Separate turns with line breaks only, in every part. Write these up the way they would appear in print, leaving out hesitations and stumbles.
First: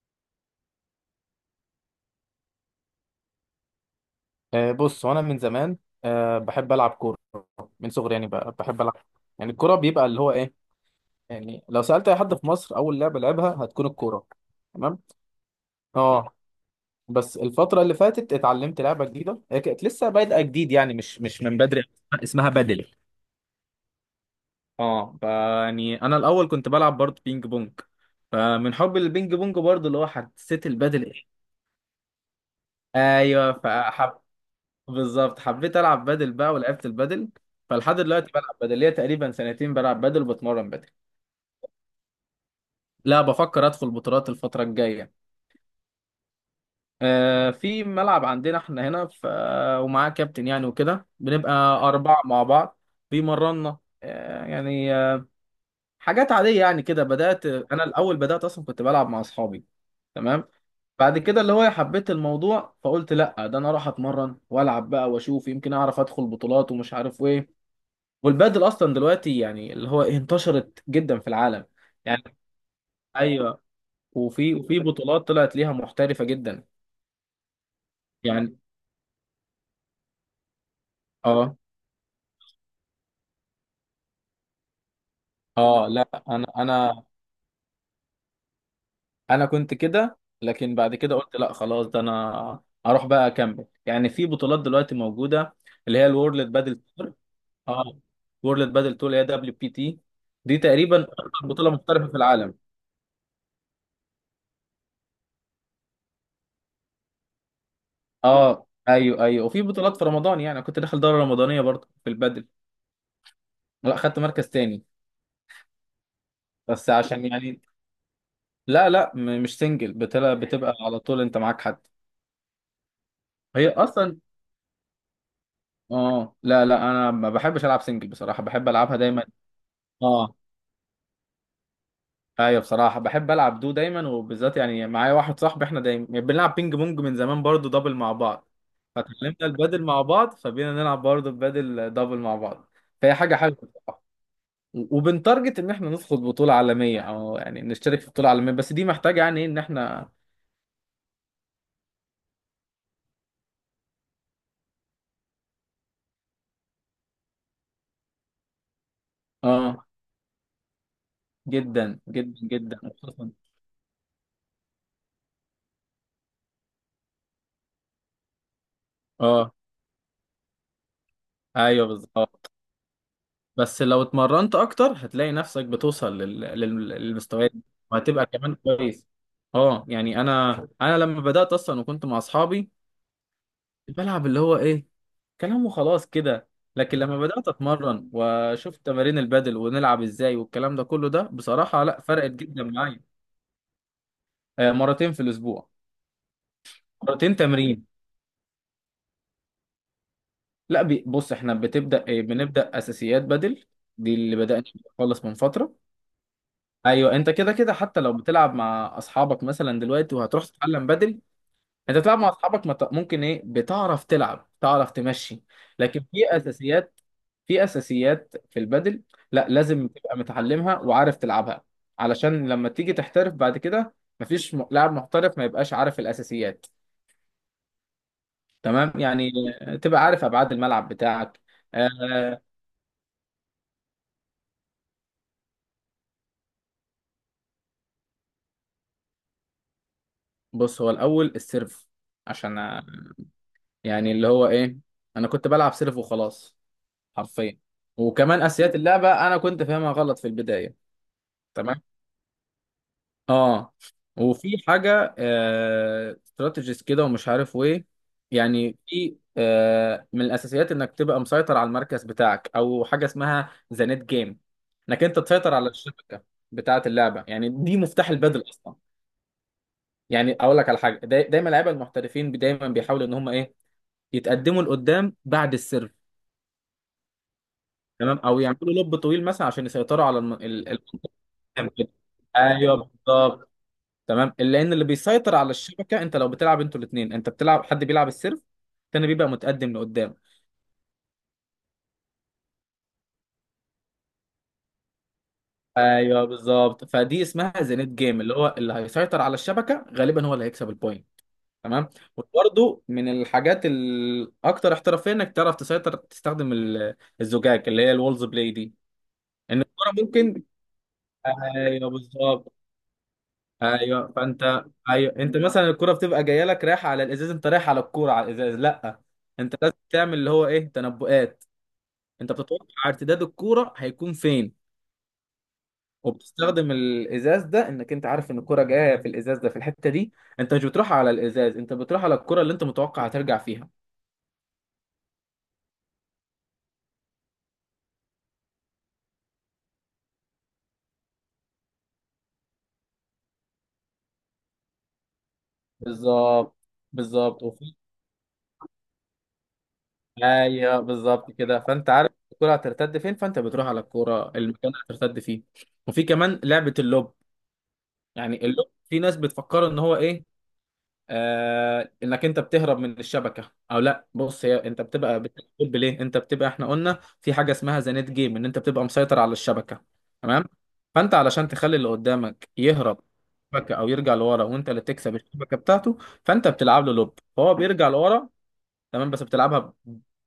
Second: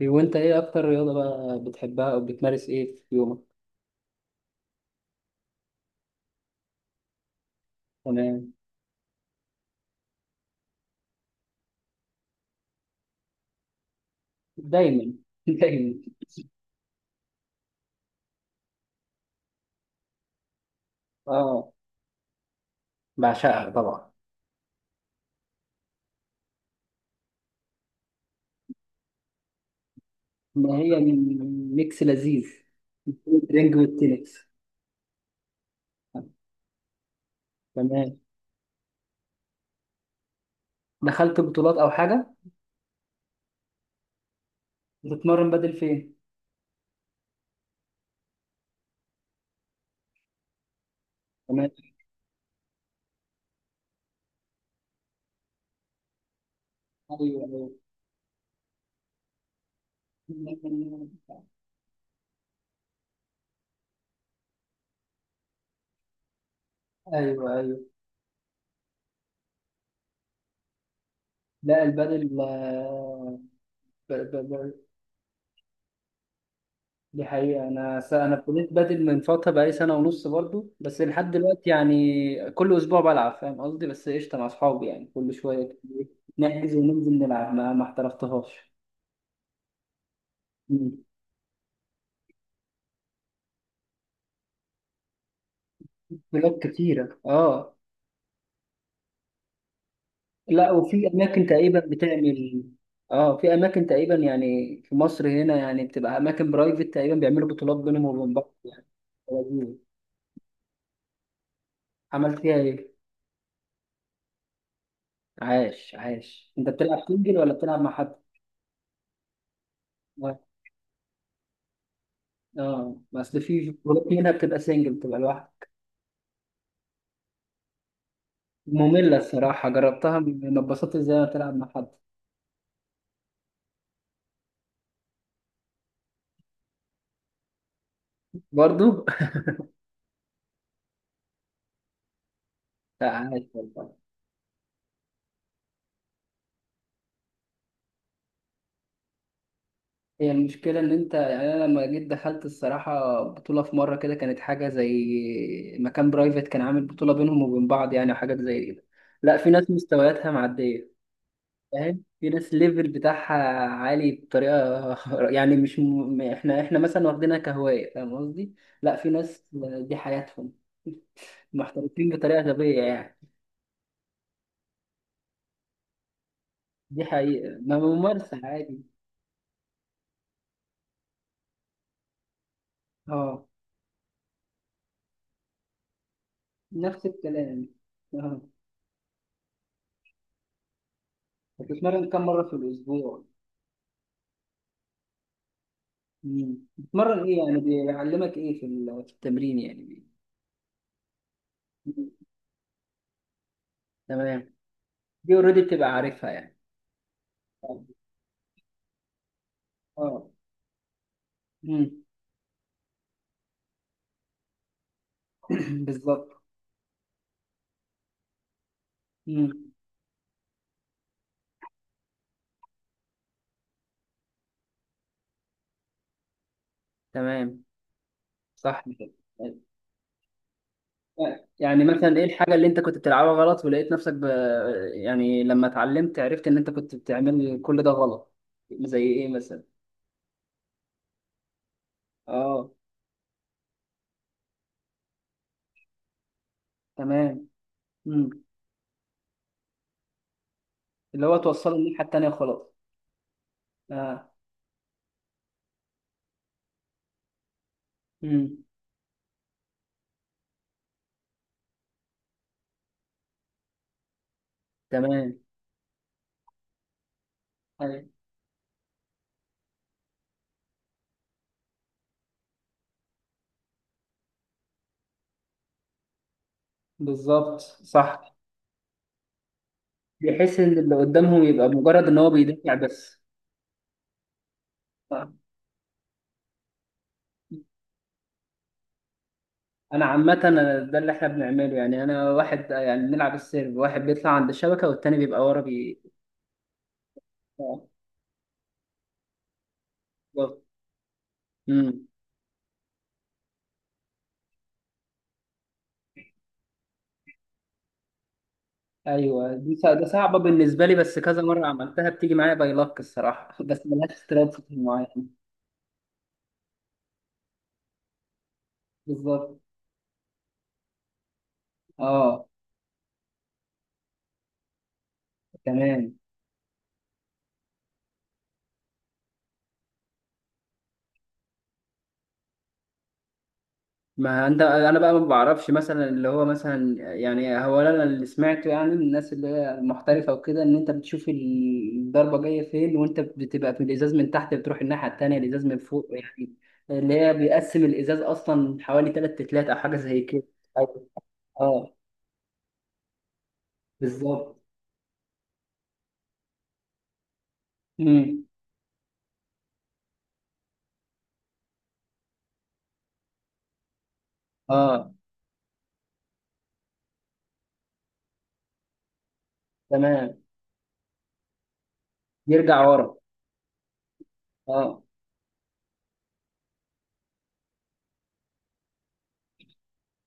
إيه وانت ايه اكتر رياضة بقى بتحبها او بتمارس ايه في يومك؟
بص وانا من زمان، بحب العب كوره من صغري. يعني
انا
بحب العب. يعني الكوره بيبقى اللي هو ايه. يعني لو سالت اي حد في مصر، اول لعبه لعبها هتكون الكوره. تمام.
دايما دايما
اه بس الفتره اللي فاتت اتعلمت لعبه جديده، هي كانت لسه بادئه جديد يعني مش من
اه.
بدري. اسمها بدل.
بعشقها طبعا.
اه ف- يعني انا الاول كنت بلعب برضه بينج بونج، فمن حب البينج بونج برضه اللي هو حسيت
ما هي
البدل
من
ايه.
ميكس لذيذ،
ايوه
الرينج
فحب.
والتنس.
بالظبط، حبيت العب بادل بقى ولعبت البادل. فلحد
تمام.
دلوقتي بلعب بادل ليا تقريبا سنتين، بلعب بادل وبتمرن بادل.
دخلت بطولات او حاجة؟
لا، بفكر ادخل بطولات الفتره الجايه.
بتتمرن بدل فين؟
آه، في ملعب عندنا احنا هنا ومعاه كابتن يعني، وكده بنبقى
تمام.
اربعه مع بعض. بيمرنا حاجات عاديه يعني كده.
ايوه
بدات
ايوه.
انا الاول، بدات اصلا كنت بلعب مع اصحابي. تمام. بعد كده اللي هو حبيت الموضوع، فقلت لا ده انا اروح اتمرن والعب بقى، واشوف يمكن اعرف ادخل بطولات ومش عارف
ايوه
ايه.
ايوه.
والبادل اصلا دلوقتي يعني اللي هو انتشرت جدا في العالم.
لا
يعني
البدل
ايوه.
ب- ب-
وفي
ب-
وفي بطولات طلعت ليها محترفه جدا.
دي حقيقة. أنا
يعني
ابتديت بادل من فترة بقالي سنة ونص برضو، بس لحد
اه.
دلوقتي يعني كل أسبوع بلعب، فاهم قصدي؟ بس قشطة مع أصحابي يعني، كل شوية كده
اه لا، انا،
نحجز
انا
وننزل نلعب. ما احترفتهاش.
انا كنت كده، لكن بعد
مم.
كده قلت لا خلاص، ده انا اروح بقى اكمل. يعني في بطولات دلوقتي موجوده اللي هي الورلد
بلاد
بادل تور.
كتيرة اه.
اه. وورلد بادل تور اللي هي دبليو بي تي، دي
لا
تقريبا
وفي أماكن
اكبر بطوله
تقريبا
محترفه في العالم.
بتعمل. اه، في أماكن تقريبا يعني، في مصر هنا يعني بتبقى أماكن برايفت تقريبا بيعملوا بطولات بينهم وبين بعض
اه
يعني.
ايوه ايوه. وفي
لذيذ.
بطولات في رمضان، يعني أنا كنت داخل دوره رمضانيه برضه في
عملت
البادل.
فيها إيه؟
لا خدت مركز تاني،
عاش عاش. أنت
بس
بتلعب
عشان
سنجل ولا
يعني.
بتلعب مع حد؟
لا لا، مش سنجل، بتبقى بتبقى على طول انت معاك حد.
اه بس
هي
في بطولات
اصلا
منها بتبقى سنجل، بتبقى لوحدك.
اه لا لا، انا ما بحبش العب سنجل بصراحه، بحب العبها
مملة
دايما.
الصراحة، جربتها
اه
ما اتبسطتش زي ما بتلعب مع حد.
ايوه، بصراحه بحب العب دو دايما، وبالذات يعني معايا واحد صاحبي احنا دايما يعني بنلعب بينج بونج من زمان برضو دبل مع بعض،
برضو.
فتعلمنا البادل مع بعض فبقينا نلعب برضو البادل دبل مع بعض.
لا
فهي حاجه
عادي
حلوه
والله.
بصراحه. وبنتارجت ان احنا ندخل بطوله عالميه، او يعني نشترك في بطوله عالميه، بس دي محتاجه يعني ايه ان احنا.
هي المشكلة إن أنت يعني، أنا لما جيت دخلت الصراحة بطولة في مرة كده، كانت حاجة زي مكان برايفت كان عامل بطولة بينهم وبين بعض يعني، وحاجات زي كده. لا في ناس
اه
مستوياتها معدية،
جدا
فاهم؟ في
جدا
ناس
جدا.
الليفل بتاعها عالي بطريقة. يعني مش م... إحنا مثلا واخدينها كهواية، فاهم قصدي؟ لا في ناس
اه
دي حياتهم،
ايوه
محترفين بطريقة
بالظبط.
غبية يعني.
بس لو اتمرنت اكتر هتلاقي نفسك بتوصل
دي
للمستويات
حقيقة،
دي.
ما
وهتبقى
ممارسة
كمان
عادي.
كويس. اه يعني انا. انا لما بدات اصلا وكنت مع اصحابي
اه،
بلعب اللي هو ايه، كلام وخلاص كده. لكن
نفس
لما بدات
الكلام.
اتمرن
اه،
واشوف تمارين البادل ونلعب ازاي والكلام ده كله، ده بصراحه لا
بتتمرن كم
فرقت
مرة في
جدا معايا.
الأسبوع؟
مرتين في الاسبوع.
مم. بتتمرن
مرتين
إيه يعني؟
تمرين.
بيعلمك إيه في في التمرين يعني؟
لا بص احنا
مم.
بتبدا بنبدا اساسيات بدل. دي اللي
تمام.
بدانا خالص من
دي أوريدي
فتره.
بتبقى عارفها يعني.
ايوه، انت كده كده
اه.
حتى لو بتلعب مع اصحابك مثلا دلوقتي
اه.
وهتروح تتعلم بدري.
مم.
انت بتلعب مع اصحابك، ممكن ايه، بتعرف تلعب، تعرف تمشي. لكن
بالظبط.
في اساسيات، في اساسيات في البدل، لا
مم.
لازم تبقى متعلمها وعارف تلعبها، علشان لما تيجي تحترف بعد كده. مفيش لاعب محترف ما يبقاش عارف الاساسيات.
تمام، صح
تمام
كده.
يعني، تبقى عارف ابعاد الملعب بتاعك.
يعني مثلا ايه
آه
الحاجة اللي انت كنت بتلعبها غلط ولقيت نفسك يعني لما اتعلمت عرفت ان انت كنت بتعمل كل ده غلط. زي ايه مثلا؟
بص، هو الاول السيرف، عشان
اه.
يعني اللي هو ايه، انا كنت بلعب سيرف وخلاص،
تمام.
حرفيا.
امم،
وكمان اساسيات اللعبه انا كنت فاهمها غلط في البدايه.
اللي هو توصله
تمام.
الناحية التانية خلاص.
اه.
اه.
وفي حاجه استراتيجيز كده ومش عارف وايه.
امم.
يعني في آه من الاساسيات انك تبقى مسيطر على المركز بتاعك، او حاجه اسمها ذا نت جيم، انك انت
تمام.
تسيطر على الشبكه بتاعه اللعبه، يعني دي
أيوة،
مفتاح البدل اصلا. يعني اقول لك على حاجه، دايما لعيبه المحترفين، دايما بيحاولوا ان هم ايه، يتقدموا لقدام بعد السيرف.
بالظبط،
تمام.
صح.
او يعملوا لوب طويل مثلا عشان يسيطروا على
بحيث ان اللي قدامهم يبقى
كام كده.
مجرد ان هو بيدافع
ايوه
بس.
بالظبط. تمام، لان اللي
آه.
بيسيطر على الشبكه، انت لو بتلعب انتوا الاثنين، انت بتلعب حد بيلعب السيرف، التاني بيبقى متقدم
انا
لقدام.
عامة، أنا ده اللي احنا بنعمله يعني. انا واحد يعني بنلعب السيرف، واحد بيطلع عند الشبكة والتاني بيبقى ورا بي.
ايوه بالظبط. فدي اسمها
آه،
زينت جيم، اللي هو اللي هيسيطر على الشبكه غالبا هو اللي
بالظبط.
هيكسب البوينت. تمام.
امم.
وبرده من الحاجات الاكثر احترافيه انك تعرف تسيطر، تستخدم الزجاج، اللي هي الولز بلاي دي.
ايوه
ان الكره
ده صعبة
ممكن.
بالنسبة لي، بس كذا مرة
ايوه
عملتها، بتيجي
بالظبط.
معايا باي لك الصراحة، بس ملهاش
ايوه فانت.
استراتيجي
ايوه انت
معين.
مثلا الكرة بتبقى جايه لك رايحه على الازاز، انت رايح على الكوره على الازاز؟ لا، انت
بالظبط.
لازم تعمل اللي هو ايه، تنبؤات. انت
اه.
بتتوقع ارتداد الكوره هيكون فين،
تمام.
وبتستخدم الازاز ده انك انت عارف ان الكوره جايه في الازاز ده في الحته دي، انت مش بتروح على الازاز، انت بتروح على الكوره اللي انت متوقع هترجع فيها.
ما انت انا بقى ما بعرفش مثلا، اللي هو مثلا، يعني هو انا اللي سمعته يعني من الناس اللي هي محترفه وكده، ان انت بتشوف الضربه جايه فين، وانت بتبقى في الازاز من تحت بتروح الناحيه التانيه الازاز من فوق يعني.
بالظبط.
اللي هي
بالظبط وفي
بيقسم الازاز اصلا حوالي تلات تلات او حاجه زي كده.
ايوه
أيوة.
بالظبط كده. فانت
اه،
عارف الكوره هترتد فين، فانت بتروح على الكوره،
بالظبط.
المكان اللي هترتد فيه. وفي كمان لعبه اللوب. يعني
امم.
اللغة في ناس بتفكر ان هو ايه، آه انك انت بتهرب من الشبكه، او لا بص هي انت
اه.
بتبقى بتقول ليه، انت بتبقى احنا قلنا في حاجه اسمها ذا نت جيم ان انت بتبقى مسيطر على الشبكه.
تمام.
تمام. فانت علشان تخلي اللي قدامك
يرجع
يهرب
ورا.
من الشبكه او يرجع لورا وانت اللي
اه.
تكسب الشبكه بتاعته، فانت بتلعب له لوب فهو بيرجع لورا. تمام، بس بتلعبها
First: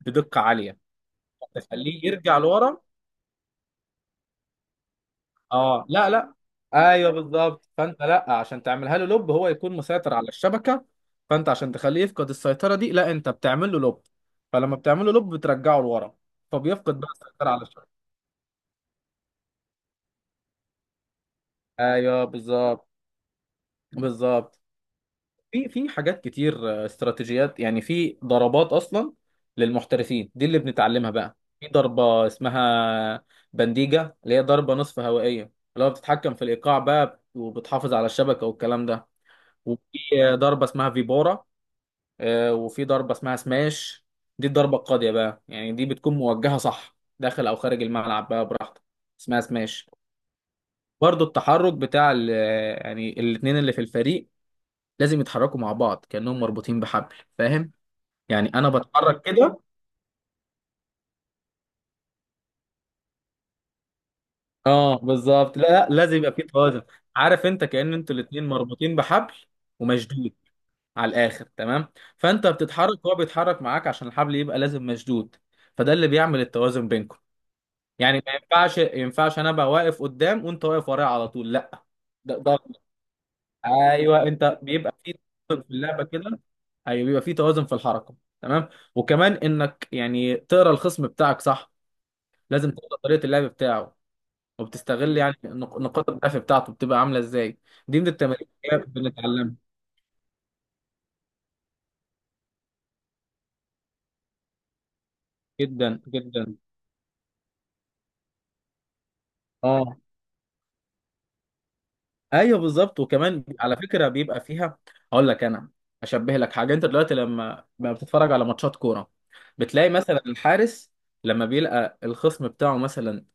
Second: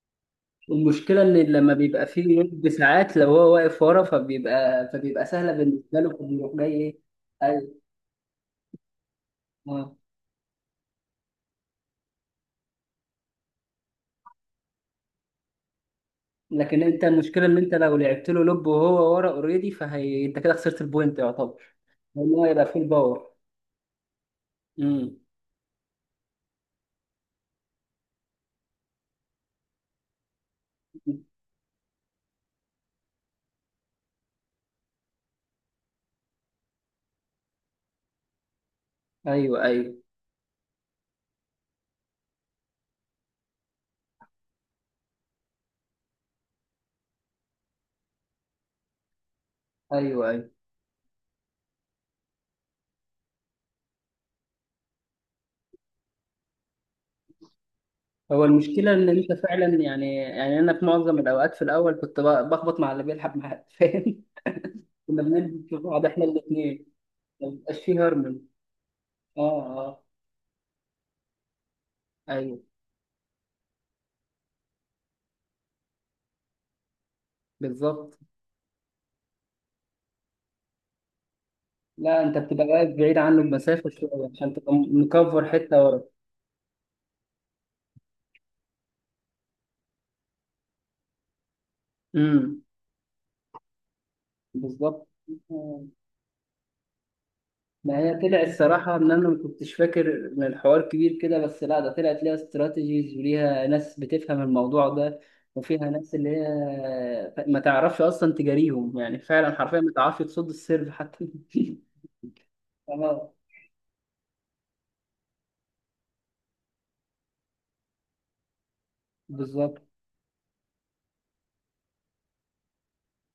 بدقه عاليه.
المشكله ان لما
تخليه
بيبقى
يرجع
فيه يد
لورا.
ساعات، لو هو واقف ورا فبيبقى سهله
اه
بالنسبه له
لا لا.
فبيروح جاي ايه.
ايوه بالظبط.
ايوه.
فانت لا، عشان تعملها له لوب هو يكون
آه.
مسيطر على الشبكه، فانت عشان تخليه يفقد السيطره دي، لا انت بتعمل له لوب. فلما بتعمل له لوب بترجعه لورا.
لكن
فبيفقد
انت
بقى
المشكله
السيطره
ان
على
انت
الشبكه.
لو لعبت له لوب وهو ورا اوريدي، فهي انت كده خسرت البوينت يعتبر.
ايوه
لان هو يبقى فول
بالظبط.
باور.
بالظبط.
امم.
في حاجات كتير. آه، استراتيجيات يعني، في ضربات اصلا للمحترفين دي اللي بنتعلمها بقى. في ضربه اسمها بنديجه، اللي هي ضربه نصف هوائيه، اللي هو بتتحكم في الايقاع بقى وبتحافظ على الشبكه والكلام ده.
ايوه ايوه
وفي ضربه اسمها فيبارا. وفي ضربه اسمها سماش، دي الضربه القاضيه بقى يعني، دي بتكون موجهه صح داخل او خارج الملعب بقى براحتك، اسمها سماش.
ايوه ايوه.
برضو التحرك بتاع يعني الاتنين اللي في الفريق لازم يتحركوا مع بعض كأنهم مربوطين بحبل، فاهم
هو
يعني، انا
المشكله ان
بتحرك
انت
كده.
فعلا يعني، يعني انا في معظم الاوقات في الاول كنت بخبط مع اللي بيلعب معاه، فاهم؟
اه
كنا
بالظبط. لا
بنلبس في
لا،
بعض
لازم
احنا
يبقى في توازن.
الاثنين.
عارف،
ما
انت
بيبقاش
كأن
فيه
انتوا
هرمون.
الاتنين مربوطين بحبل
اه. اه.
ومشدود على الاخر. تمام. فانت
ايوه،
بتتحرك وهو بيتحرك معاك عشان الحبل يبقى لازم مشدود، فده اللي بيعمل التوازن بينكم.
بالظبط.
يعني ما ينفعش، ينفعش انا ابقى واقف قدام وانت واقف ورايا على طول؟ لا،
لا انت
ده ده
بتبقى
غلط.
واقف بعيد عنه بمسافه
ايوه،
شويه عشان
انت
تبقى
بيبقى في
مكفر
توازن في
حته ورا.
اللعبه كده. ايوه بيبقى في توازن في الحركه. تمام. وكمان انك يعني تقرا الخصم بتاعك صح،
امم.
لازم تقرا طريقه اللعب بتاعه،
بالظبط.
وبتستغل يعني نقاط الضعف بتاعته بتبقى عامله ازاي.
ما
دي من
هي طلع
التمارين اللي
الصراحة إن أنا ما
بنتعلمها.
كنتش فاكر إن الحوار كبير كده، بس لا ده طلعت ليها استراتيجيز وليها ناس بتفهم الموضوع ده. وفيها
جدا
ناس اللي هي
جدا.
ما تعرفش أصلا تجاريهم، يعني فعلا حرفيا ما
اه
تعرفش تصد السيرف حتى.
ايوه بالظبط.
اه،
وكمان على فكره بيبقى فيها. هقول لك انا، اشبه لك حاجه. انت دلوقتي لما بتتفرج على ماتشات كوره،
بالظبط.
بتلاقي مثلا الحارس لما بيلقى الخصم بتاعه مثلا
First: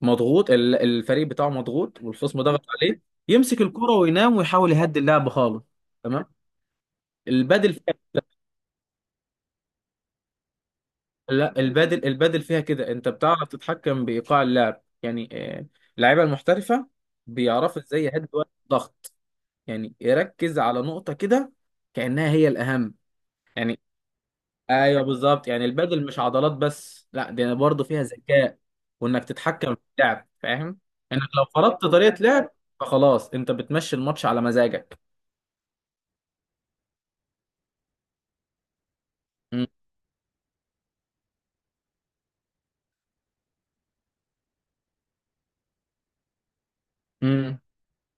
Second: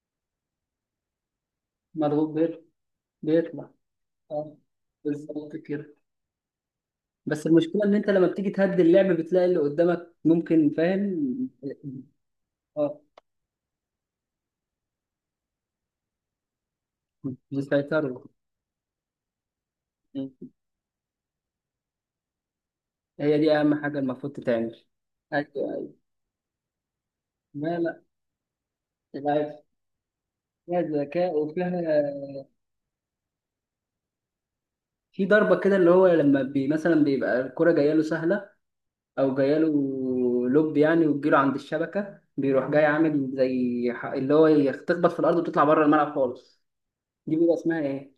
مضغوط، الفريق بتاعه مضغوط
مضغوط
والخصم ضغط
بير،
عليه، يمسك
بيطلع.
الكوره وينام
اه،
ويحاول يهدي اللعب
بالظبط
خالص.
كده.
تمام.
بس
البادل
المشكلة إن
فيها.
أنت لما بتيجي تهدي اللعب بتلاقي اللي قدامك ممكن، فاهم؟
لا البادل، البادل فيها كده.
اه.
انت بتعرف تتحكم بايقاع اللعب يعني. آه، اللعيبه المحترفه بيعرفوا ازاي
يسيطروا.
يهدوا الضغط، يعني يركز على نقطه كده كأنها هي الأهم.
هي دي
يعني
أهم حاجة المفروض تتعمل.
ايوه بالظبط. يعني
أيوة.
البادل مش عضلات بس، لا دي برضه
ما
فيها ذكاء، وانك
لا،
تتحكم في اللعب. فاهم،
فيها
انك
ذكاء
لو
وفيها.
فرضت طريقه لعب، فخلاص انت بتمشي الماتش على مزاجك.
في ضربة كده اللي هو لما بي مثلا بيبقى الكرة جاية له سهلة، أو جاية
امم.
له لوب يعني، وتجيله عند الشبكة، بيروح جاي عامل زي اللي هو تخبط في الأرض وتطلع بره الملعب خالص. دي بيبقى
أمم.
اسمها إيه؟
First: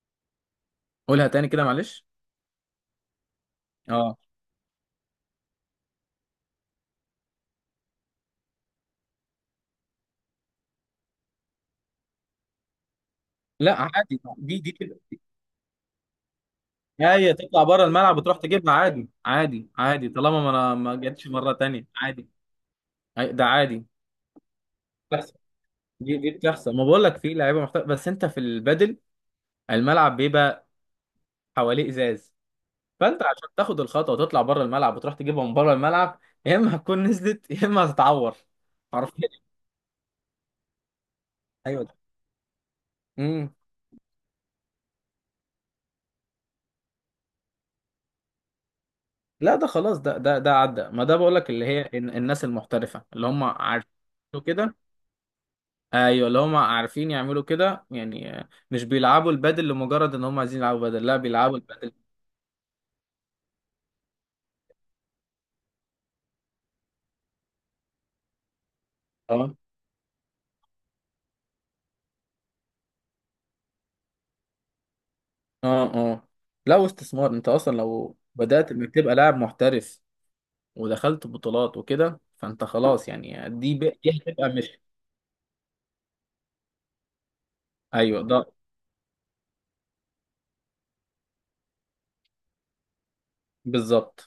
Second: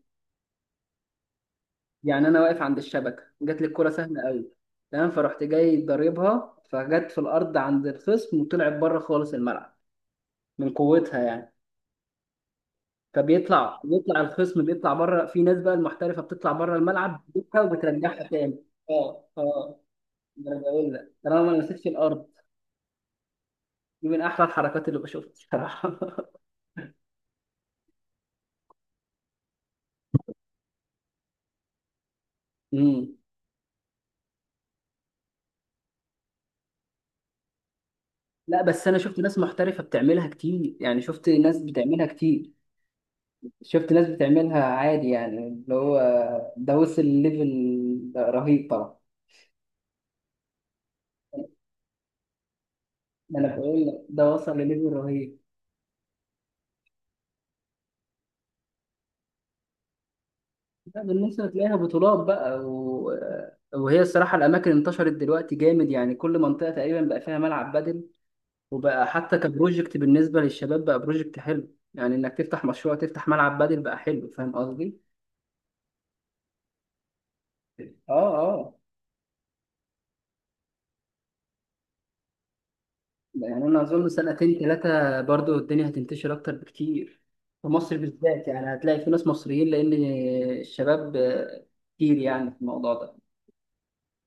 قولها تاني كده معلش.
يعني أنا واقف عند الشبكة جات لي الكرة
اه
سهلة أوي. تمام، فرحت جاي ضاربها فجت في الأرض عند الخصم وطلعت بره خالص الملعب، من قوتها يعني.
لا
فبيطلع
عادي، دي
الخصم
دي
بيطلع
كده.
بره. في ناس بقى المحترفه بتطلع بره الملعب
هي
بتجيبها
تطلع بره الملعب
وبترجعها
وتروح
تاني.
تجيبها، عادي
اه
عادي
اه.
عادي، طالما ما
ده انا
انا
بقول
ما
لك
جاتش
طالما
مره
ما
تانية،
لمستش
عادي.
الارض.
ده عادي.
دي من احلى الحركات اللي بشوفها
بتحصل.
بصراحه.
دي بتحصل، ما بقول لك في لعيبه محترفه. بس انت في البادل الملعب بيبقى حواليه ازاز،
امم.
فانت عشان تاخد الخطوه وتطلع بره الملعب وتروح تجيبها من بره الملعب، يا اما هتكون نزلت يا اما هتتعور.
لا بس انا شفت
حرفيا.
ناس محترفه بتعملها كتير، يعني شفت ناس
ايوه ده.
بتعملها كتير.
امم.
شفت ناس بتعملها عادي يعني، اللي هو ده وصل لليفل رهيب طبعا.
لا ده خلاص، ده عدى. ما ده بقول لك اللي هي الناس المحترفه اللي
ده
هم
انا
عارفين
بقول لك ده وصل
كده.
لليفل رهيب.
ايوه اللي هم عارفين يعملوا كده يعني. آه، مش بيلعبوا البادل لمجرد ان هم عايزين يلعبوا
لا،
بادل، لا
بالنسبة
بيلعبوا
تلاقيها
البادل.
بطولات بقى وهي الصراحة الأماكن انتشرت دلوقتي جامد، يعني كل منطقة تقريبا بقى فيها ملعب بدل. وبقى حتى
اه
كبروجكت بالنسبة للشباب، بقى بروجكت حلو يعني، إنك تفتح مشروع تفتح ملعب بدل بقى حلو، فاهم قصدي؟
اه اه. لا واستثمار، انت اصلا
آه
لو بدات
آه.
انك تبقى لاعب محترف ودخلت بطولات وكده، فانت خلاص يعني،
يعني
دي
أنا أظن
دي هتبقى
سنتين
مش.
ثلاثة برضو الدنيا هتنتشر أكتر بكتير في مصر
ايوه ده
بالذات يعني، هتلاقي في ناس مصريين، لأن الشباب كتير يعني في الموضوع ده.
بالظبط.